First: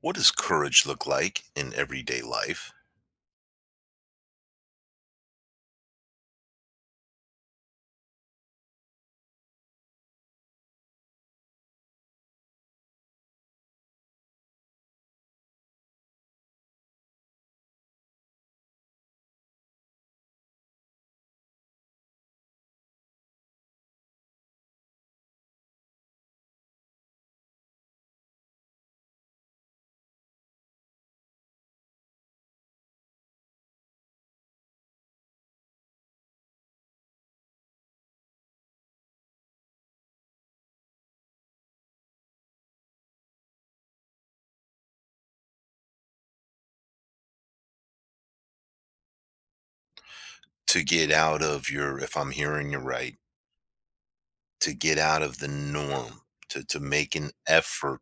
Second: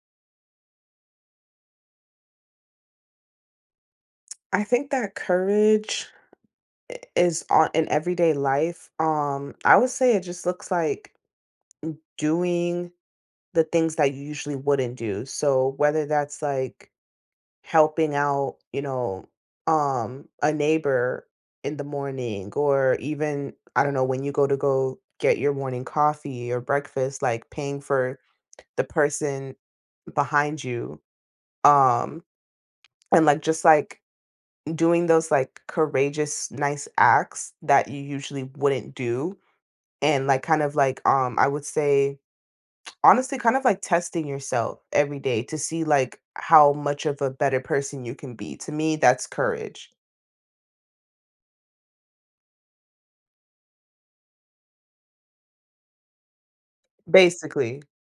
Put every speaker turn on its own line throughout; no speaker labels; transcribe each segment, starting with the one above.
What does courage look like in everyday life?
I think that courage is on in everyday life. I would say it just looks like doing the things that you usually wouldn't do. So whether that's like helping out, a neighbor in the morning, or even I don't know when you go get your morning coffee or breakfast, like paying for the person behind you, um, and like just like doing those like courageous nice acts that you usually wouldn't do, and like kind of like I would say honestly kind of like testing yourself every day to see like how much of a better person you can be. To me, that's courage.
To get out of your, if I'm hearing you right, to get out of the norm, to make an
Basically.
effort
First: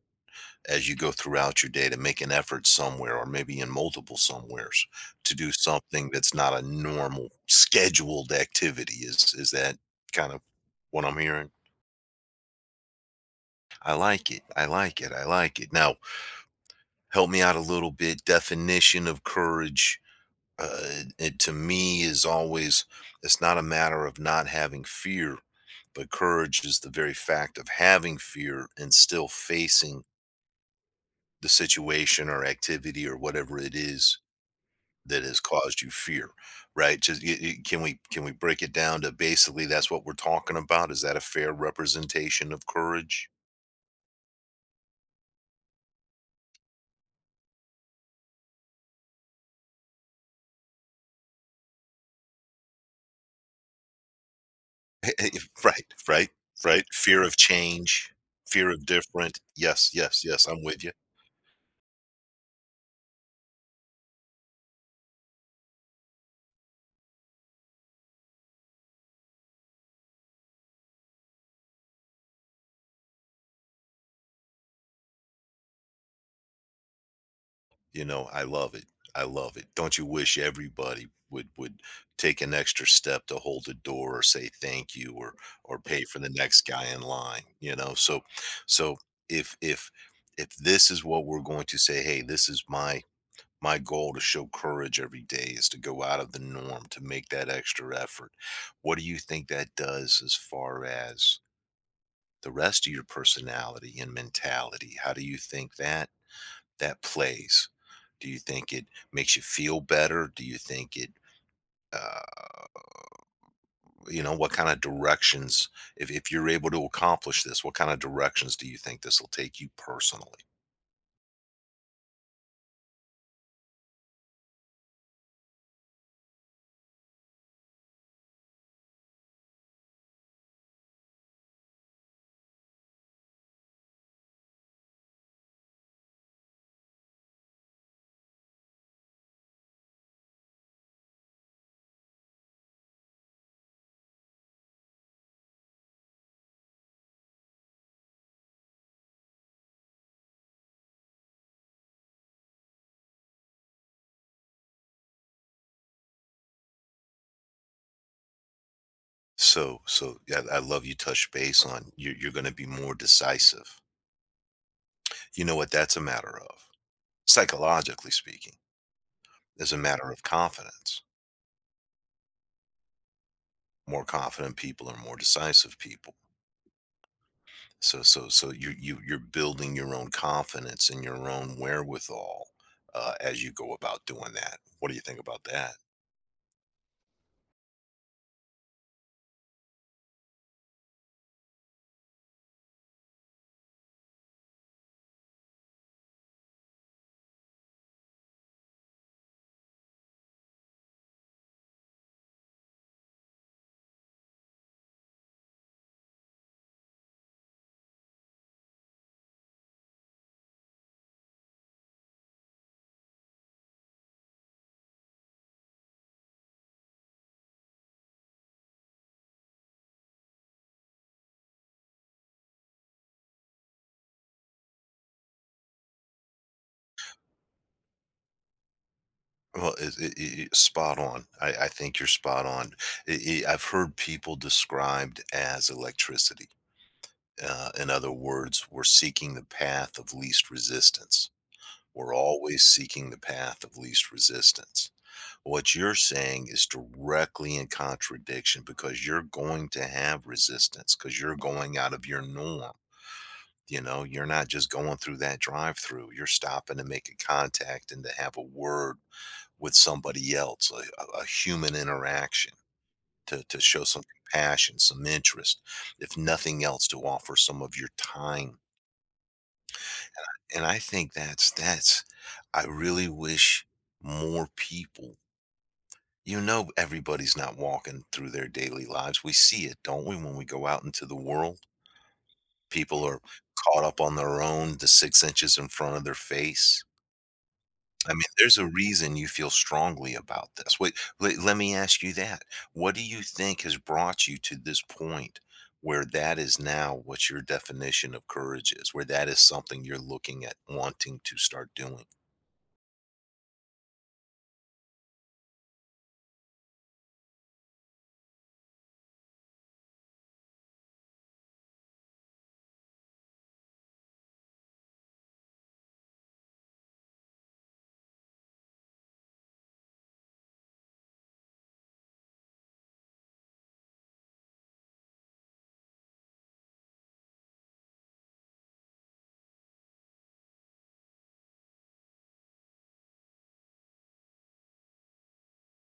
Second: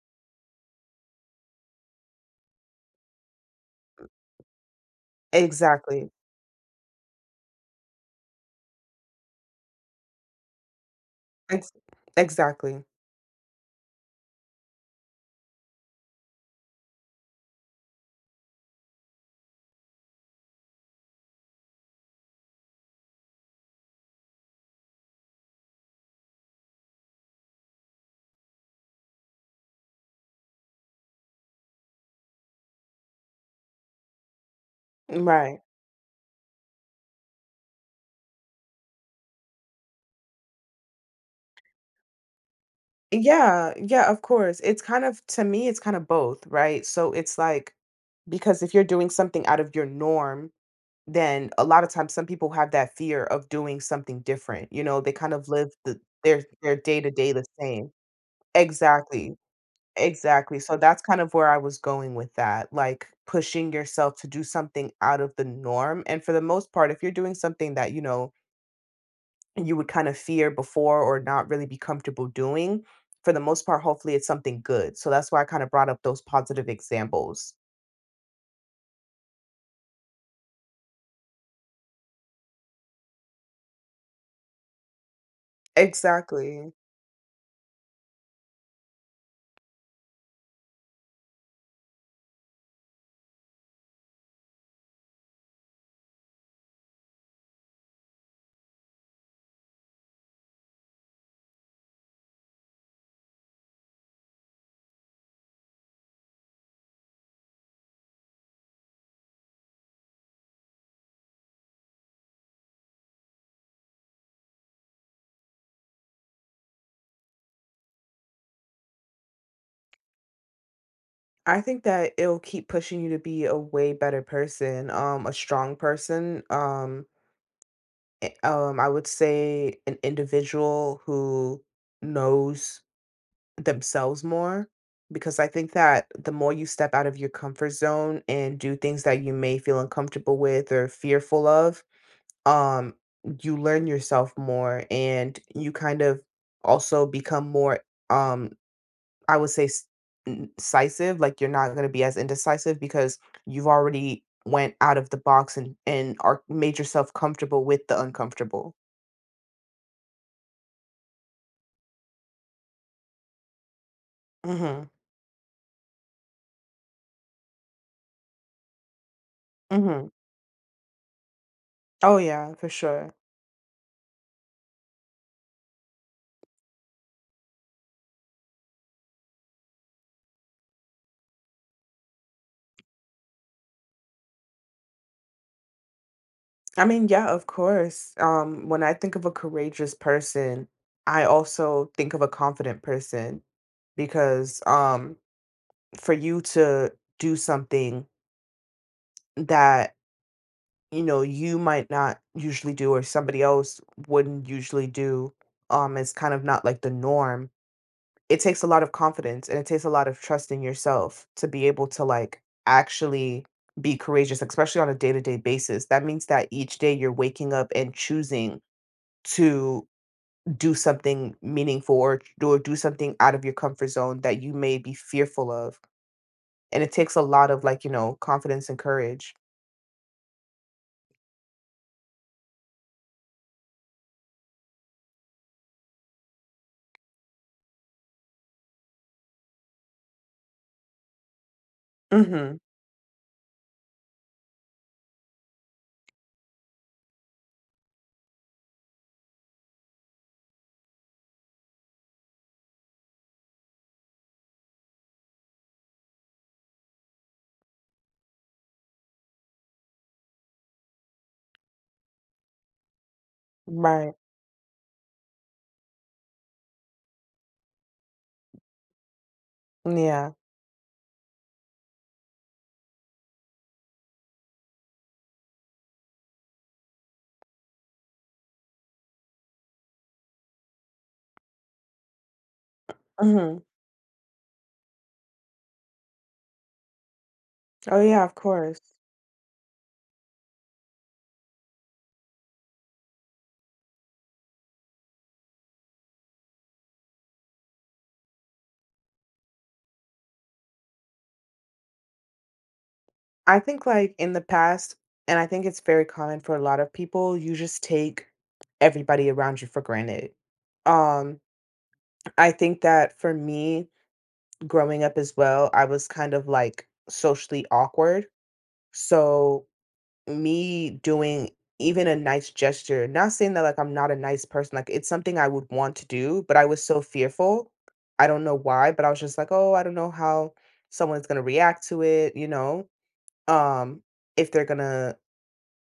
as you go throughout your day to make an effort somewhere, or maybe in multiple somewheres, to do
Exactly.
something that's not a normal scheduled activity? Is that kind of what I'm hearing?
Ex- exactly.
I like it. I like it. I like it. Now, help me out a little bit. Definition of courage. It to me is always it's not a matter of not having fear, but courage is the very fact of having fear and still facing the situation or activity or whatever it is that has
Right.
caused you fear, right? Just y y can we break it down to basically that's what we're talking about? Is that a fair representation of courage?
Yeah, yeah, of course. It's kind of, to me it's kind of both, right? So it's like, because if you're doing something out of your norm, then a lot of times some people have that fear of doing something different, you know, they kind of live
Right,
the
right,
their their
right.
day to
Fear
day
of
the same.
change, fear of
Exactly,
different. Yes, yes, yes.
exactly.
I'm
So
with you.
that's kind of where I was going with that, like pushing yourself to do something out of the norm. And for the most part, if you're doing something that, you know, you would kind of fear before or not really be comfortable doing, for the most part, hopefully it's something good. So that's why I kind of brought up those positive examples.
You know, I love it. I love it. Don't you wish everybody would take an extra step to hold the door or say thank you or pay for the next
Exactly.
guy in line, you know? So so if if if this is what we're going to say, hey, this is my my goal to show courage every day is to go out of the norm, to make that extra effort. What do you think that does as far as the rest of your personality and mentality? How do you think that that plays? Do you think it makes you feel better? Do you think it, uh, you know, what kind of directions, if you're able to accomplish this, what kind of directions do you think this will take you personally?
I think that it'll keep pushing you to be a way better person, a strong person. I would say an individual who knows themselves more, because I think that the more you step out of your comfort zone and do things that you may feel uncomfortable with or fearful of, um, you learn yourself more and you kind of also become more, um I would say like, you're not gonna be as indecisive because you've already went out of the box and are made yourself comfortable with the uncomfortable.
So, so yeah, I love you touch base on you're going to be more decisive.
Mhm.
You know what that's a matter of? Psychologically speaking, is a
Mhm.
matter of confidence.
Oh, yeah, for sure.
More confident people are more decisive people. So so so you're building your own confidence and your own wherewithal, as you go about doing that. What do you think about that?
I mean, yeah, of course. When I think of a courageous person, I also think of a confident person because, for you to do something that, you know, you might not usually do or somebody else wouldn't usually do, it's kind of not like the norm. It takes a lot of confidence and it takes a lot of trust in yourself to be able to like actually be courageous, especially on a day to day basis. That means that each day you're waking up and choosing to do something meaningful, or do something out of your comfort zone that you may be fearful of. And it takes a lot of, like, you know, confidence and courage.
Well, spot on. I think you're spot on. I've heard people described as electricity. In other words, we're seeking the path of least resistance. We're
Mm-hmm.
always seeking the path of least resistance. What you're saying is directly in contradiction because you're going to have resistance because you're going out of your norm. You know, you're not just going through that drive through, you're stopping to make a contact and to have a word with somebody else, a human interaction to show some
Right.
compassion, some interest, if nothing else, to offer some of your time.
Yeah.
And I think I really wish more people. You know, everybody's not walking through their daily lives. We see it, don't we, when we go out into the world? People are
Mm-hmm.
caught up on their own, the 6 inches in front of their face.
Oh,
I mean,
yeah, of
there's a
course.
reason you feel strongly about this. Wait, le let me ask you that. What do you think has brought you to this point where that is now what your definition of courage is, where that is something you're looking at wanting to start doing,
I think, like, in the past, and I think it's very common for a lot of people, you just take everybody around you for granted. Um, I think that for me, growing up as well, I was kind of like socially awkward. So, me doing even a nice gesture, not saying that like I'm not a nice person, like it's something I would want to do, but I was so fearful. I don't know why, but I was just like, oh, I don't know how someone's going to react to it, you know? um if they're gonna,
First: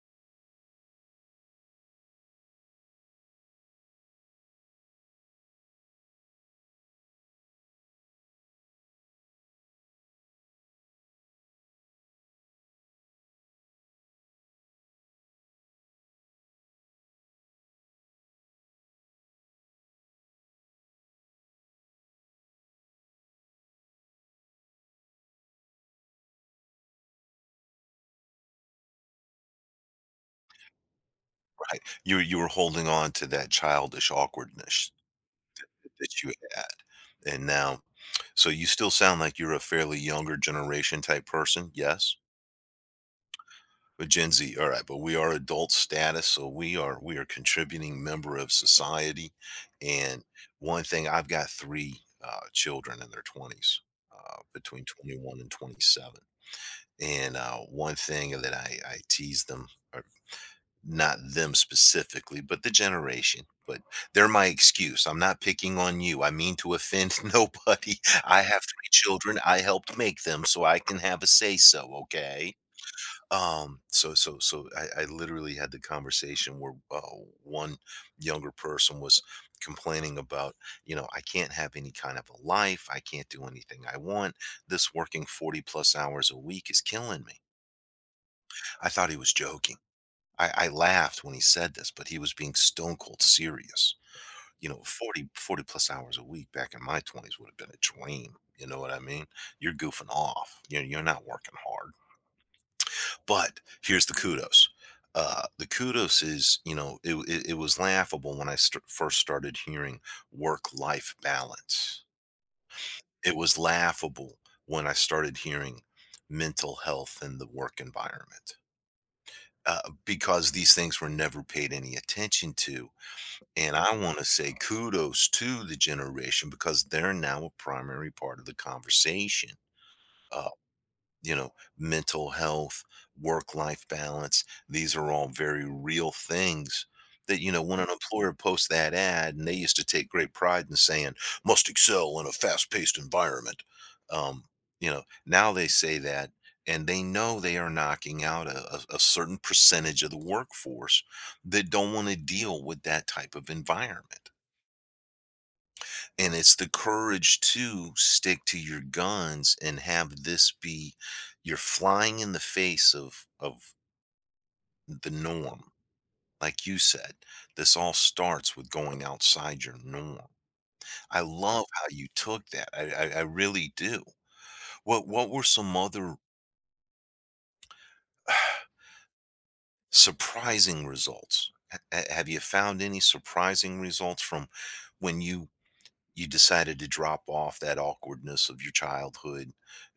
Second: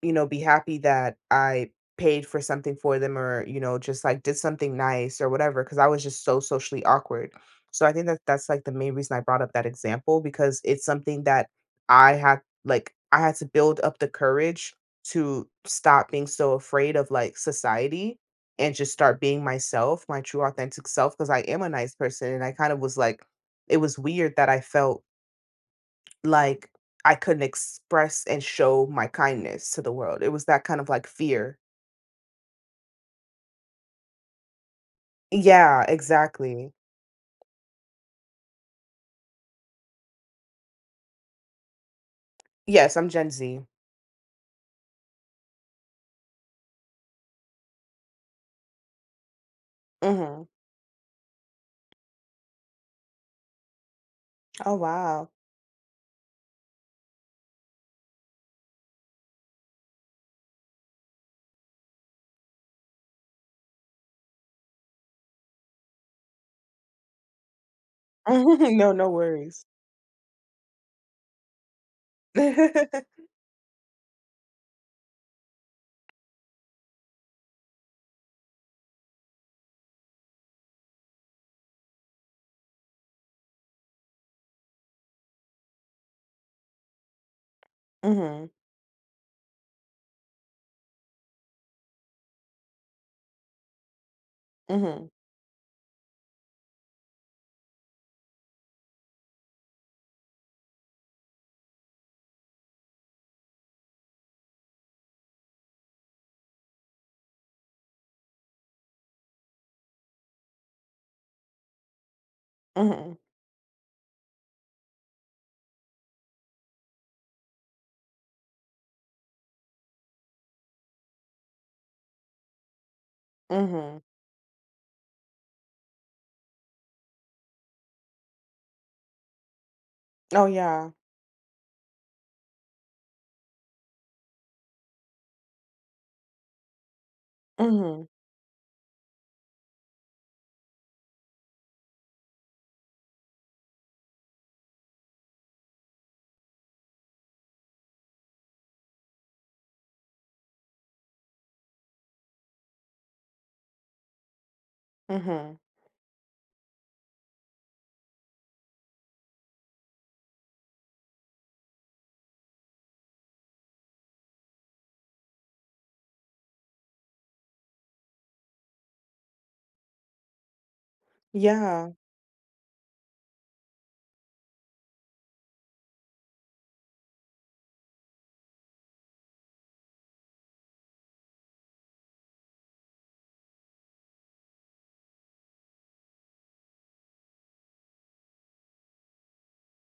be happy that I paid for something for them, or, just like did something nice or whatever, because I was just so socially awkward. So I think that that's like the main reason I brought up that example, because it's something that I had to build up the courage to stop being so afraid of like society and just start being myself, my true authentic self, because I am a nice person. And I kind of was like, it was weird that I felt like, I couldn't express and show my kindness to the world. It was that kind of, like, fear.
right? You were holding on to that childish awkwardness
Yeah,
that you
exactly.
had, and now. So you still sound like you're a fairly younger generation type person, yes?
Yes, I'm Gen Z.
But Gen Z, all right, but we are adult status, so we are contributing member of society. And
Mhm.
one thing, I've got three children in their 20s,
Oh,
between
wow.
21 and 27. And one thing that I tease them, uh, not them specifically, but the generation. But they're my excuse. I'm not picking on you. I mean to offend nobody. I have 3
No, no
children. I
worries.
helped make them, so I can have a say so, okay? So I literally had the conversation where, one younger person was complaining about, you know, "I can't have any kind of a life. I can't do anything I want. This working 40 plus hours a week is killing me."
Mhm.
I thought he was joking. I laughed when he said this, but he was being stone cold serious. You know,
Mhm.
forty plus hours a week back in my 20s would have been a dream, you know what I mean? You're goofing off. You're not working hard. But here's the kudos. The kudos is, you know, it was laughable when I first started hearing work life balance.
Mhm.
It was laughable when I started hearing mental health in the work environment, because these things were never paid any attention to. And I
Mhm.
want to say kudos to the generation because they're now a primary part of the conversation.
Oh,
Uh,
yeah.
you know, mental health, work life balance, these are all very real things that, you know, when an
Mhm.
employer posts that ad and they used to take great pride in saying, must excel in a fast paced environment. Um, you know, now they say that and they know they are knocking out a certain percentage of the workforce that don't want to deal with that type of environment,
Mhm.
and it's the courage to stick to your guns and have this be you're flying in the face of the norm, like you said. This all starts with going outside your norm. I love how
Yeah.
you took that. I really do. What were some other surprising results? Have you found any surprising results from when you decided to drop off that awkwardness of your childhood?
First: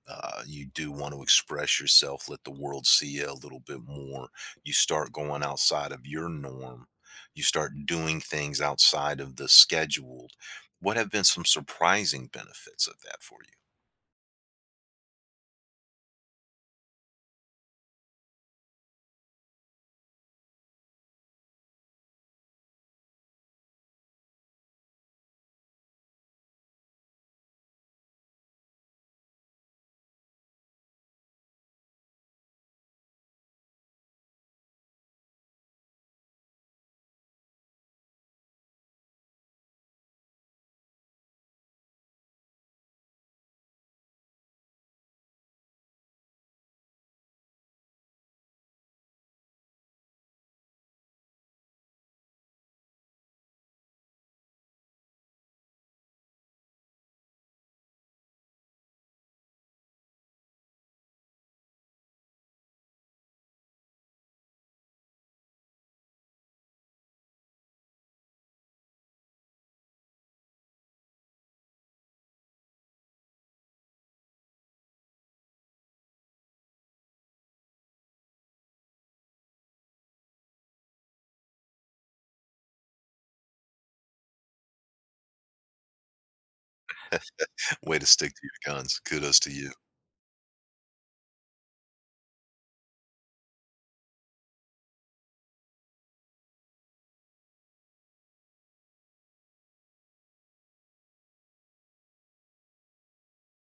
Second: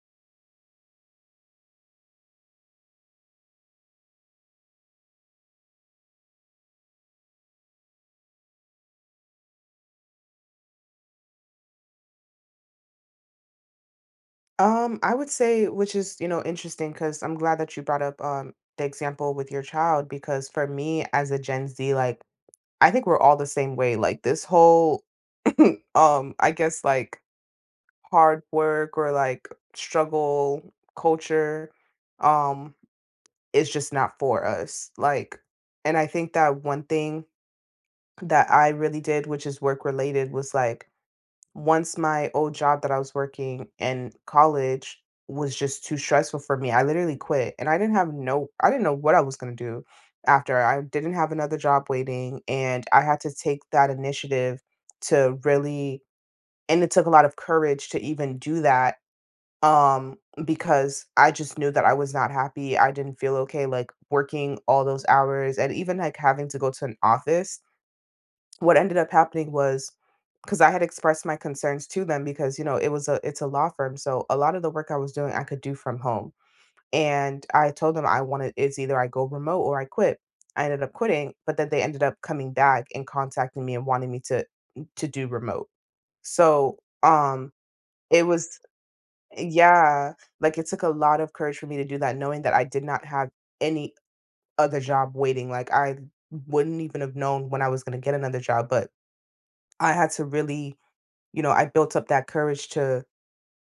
You do want to express yourself, let the world see you a little bit more. You start going outside of your norm. You start doing things outside of the scheduled. What have been some surprising benefits of that for you?
I would say, which is, you know, interesting because 'cause I'm glad that you brought up, the example with your child, because for me as a Gen Z, like, I think we're all the same way, like, this whole I guess like hard work or like struggle culture um is just not for us, like. And I think that one thing that I really did, which is work related, was like, once my old job that I was working in college was just too stressful for me, I literally quit. And I didn't know what I was going to do after. I didn't have another job waiting, and I had to take that initiative to really and it took a lot of courage to even do that, um, because I just knew that I was not happy, I didn't feel okay, like, working all those hours and even, like, having to go to an office. What ended up happening was, because I had expressed my concerns to them, because, you know, it's a law firm, so a lot of the work I was doing, I could do from home, and I told them I wanted it's either I go remote or I quit. I ended up quitting, but then they ended up coming back and contacting me and wanting me to do remote. So, um,
Way to
it
stick to
was,
your guns. Kudos to you.
yeah, like, it took a lot of courage for me to do that, knowing that I did not have any other job waiting, like, I wouldn't even have known when I was gonna get another job. But I had to really I built up that courage to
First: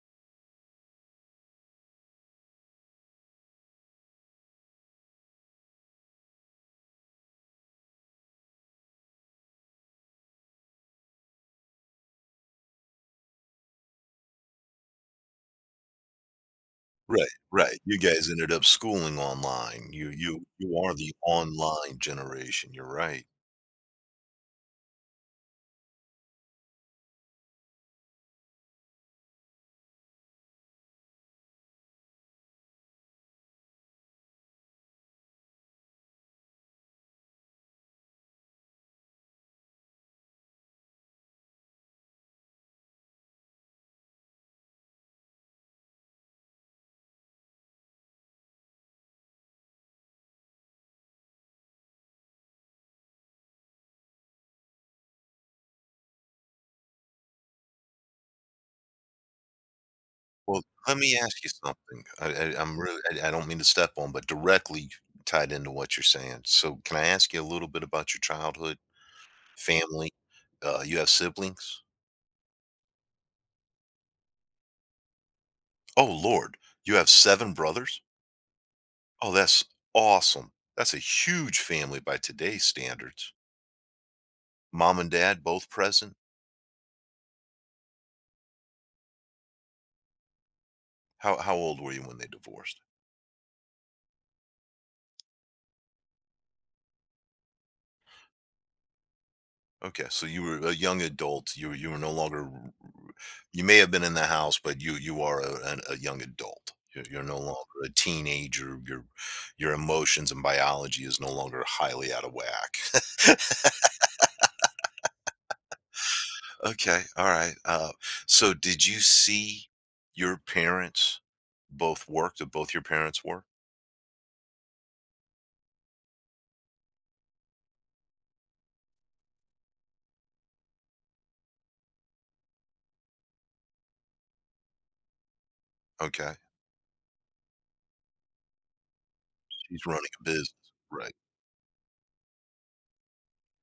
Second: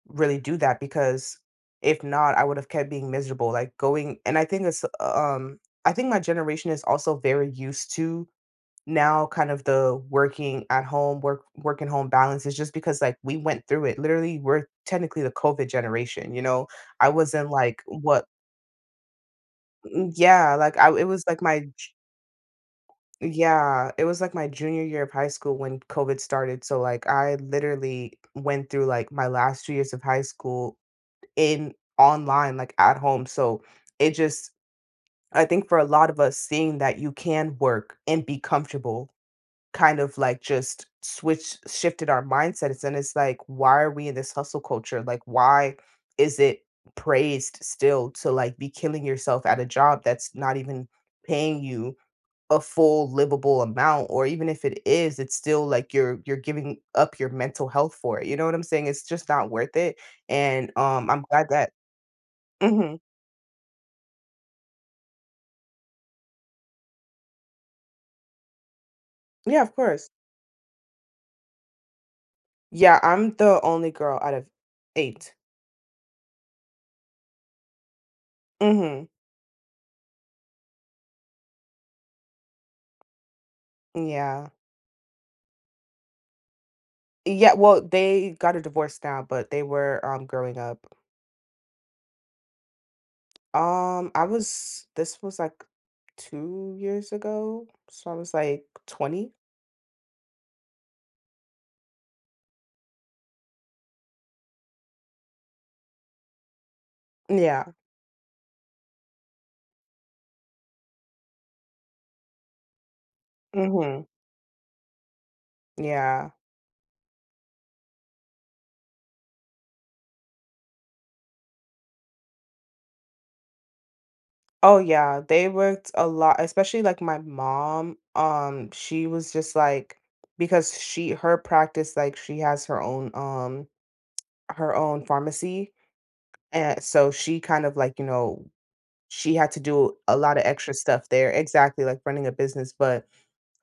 really do that, because if not, I would have kept being miserable, like, going and I think I think my generation is also very used to now kind of the working at home, work and home balance is just because, like, we went through it. Literally, we're technically the COVID generation, you know? I
Right,
was in,
right.
like,
You
what?
guys ended up schooling online. You
Mm,
you
yeah, like,
you
I
are
it
the
was like my j
online generation. You're right.
yeah, it was like my junior year of high school when COVID started, so, like, I literally went through, like, my last 2 years of high school in online, like, at home. So it just I think for a lot of us, seeing that you can work and be comfortable kind of like just switch shifted our mindsets. And it's like, why are we in this hustle culture? Like, why is it praised still to like be killing yourself at a job that's not even paying you a full livable amount? Or even if it is, it's still like you're giving up your mental health for it, you know what I'm saying? It's just not worth it.
Well,
And
let me
I'm
ask
glad
you
that.
something. I'm
Hmm.
really, I don't mean to step on, but directly tied into what you're saying. So, can I ask you a little bit about your childhood,
Yeah, of course.
family? You have siblings?
Yeah, I'm the only girl out of 8.
Oh, Lord, you have seven brothers?
Mm-hmm.
Oh, that's awesome. That's a huge family by today's standards.
Yeah.
Mom and dad both present.
Yeah, well, they got a divorce now, but they were, growing up.
How old were you when they divorced?
I was this was, like, 2 years ago, so I was, like, 20?
Okay, so you were a young adult. You were no longer you may have been in the house, but you are an a young adult. You're no
Yeah.
longer a teenager. Your emotions and biology is no longer highly out of whack.
Mhm. Yeah.
Okay, all right. So did you see your parents both work? Did both your parents work?
Oh, yeah, they worked a lot, especially, like, my mom, she was just, like, because she, her practice, like, she has her own pharmacy,
Okay,
and so she kind of, like, you know, she had to
she's
do
running
a
a
lot of
business,
extra stuff
right?
there, exactly, like running a business, but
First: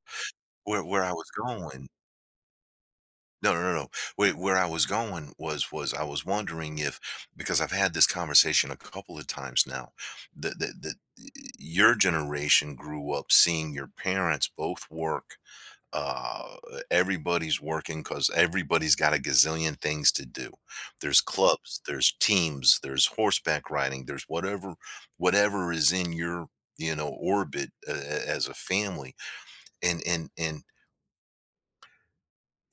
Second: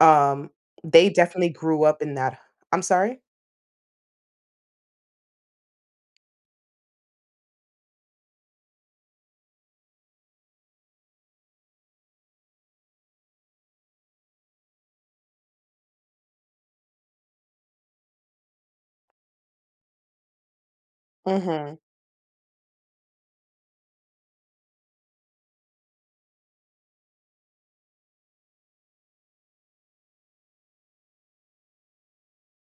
Um,
Where
they
I was
definitely grew
going.
up in that. I'm sorry?
No, no, no, no. Where I was going was I was wondering if because I've had this conversation a couple of times now that your generation grew up seeing your parents both work. Uh, Everybody's working because everybody's got a gazillion things to do. There's
Mhm.
clubs, there's teams, there's horseback riding, there's whatever is in your, you know, orbit, as a family, and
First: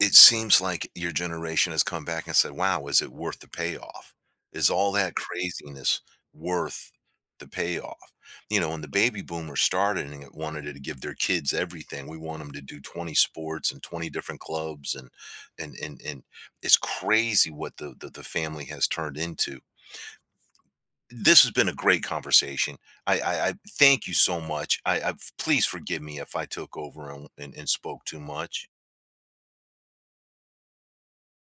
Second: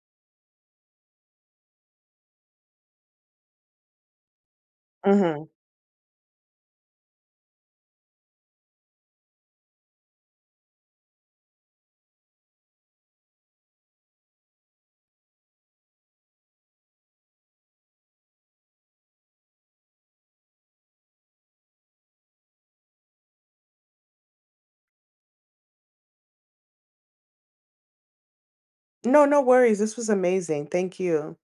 it seems like your generation has come back and said, "Wow, is it worth the payoff? Is all that
Mhm.
craziness worth the payoff?" You know, when the baby boomers started and it wanted to give their kids everything, we want them to do 20 sports and 20 different clubs, and it's crazy what the family has turned into. This has been a great conversation. I thank you so much. I please forgive me if I took over, and spoke too much.
No, no worries, this was amazing, thank you.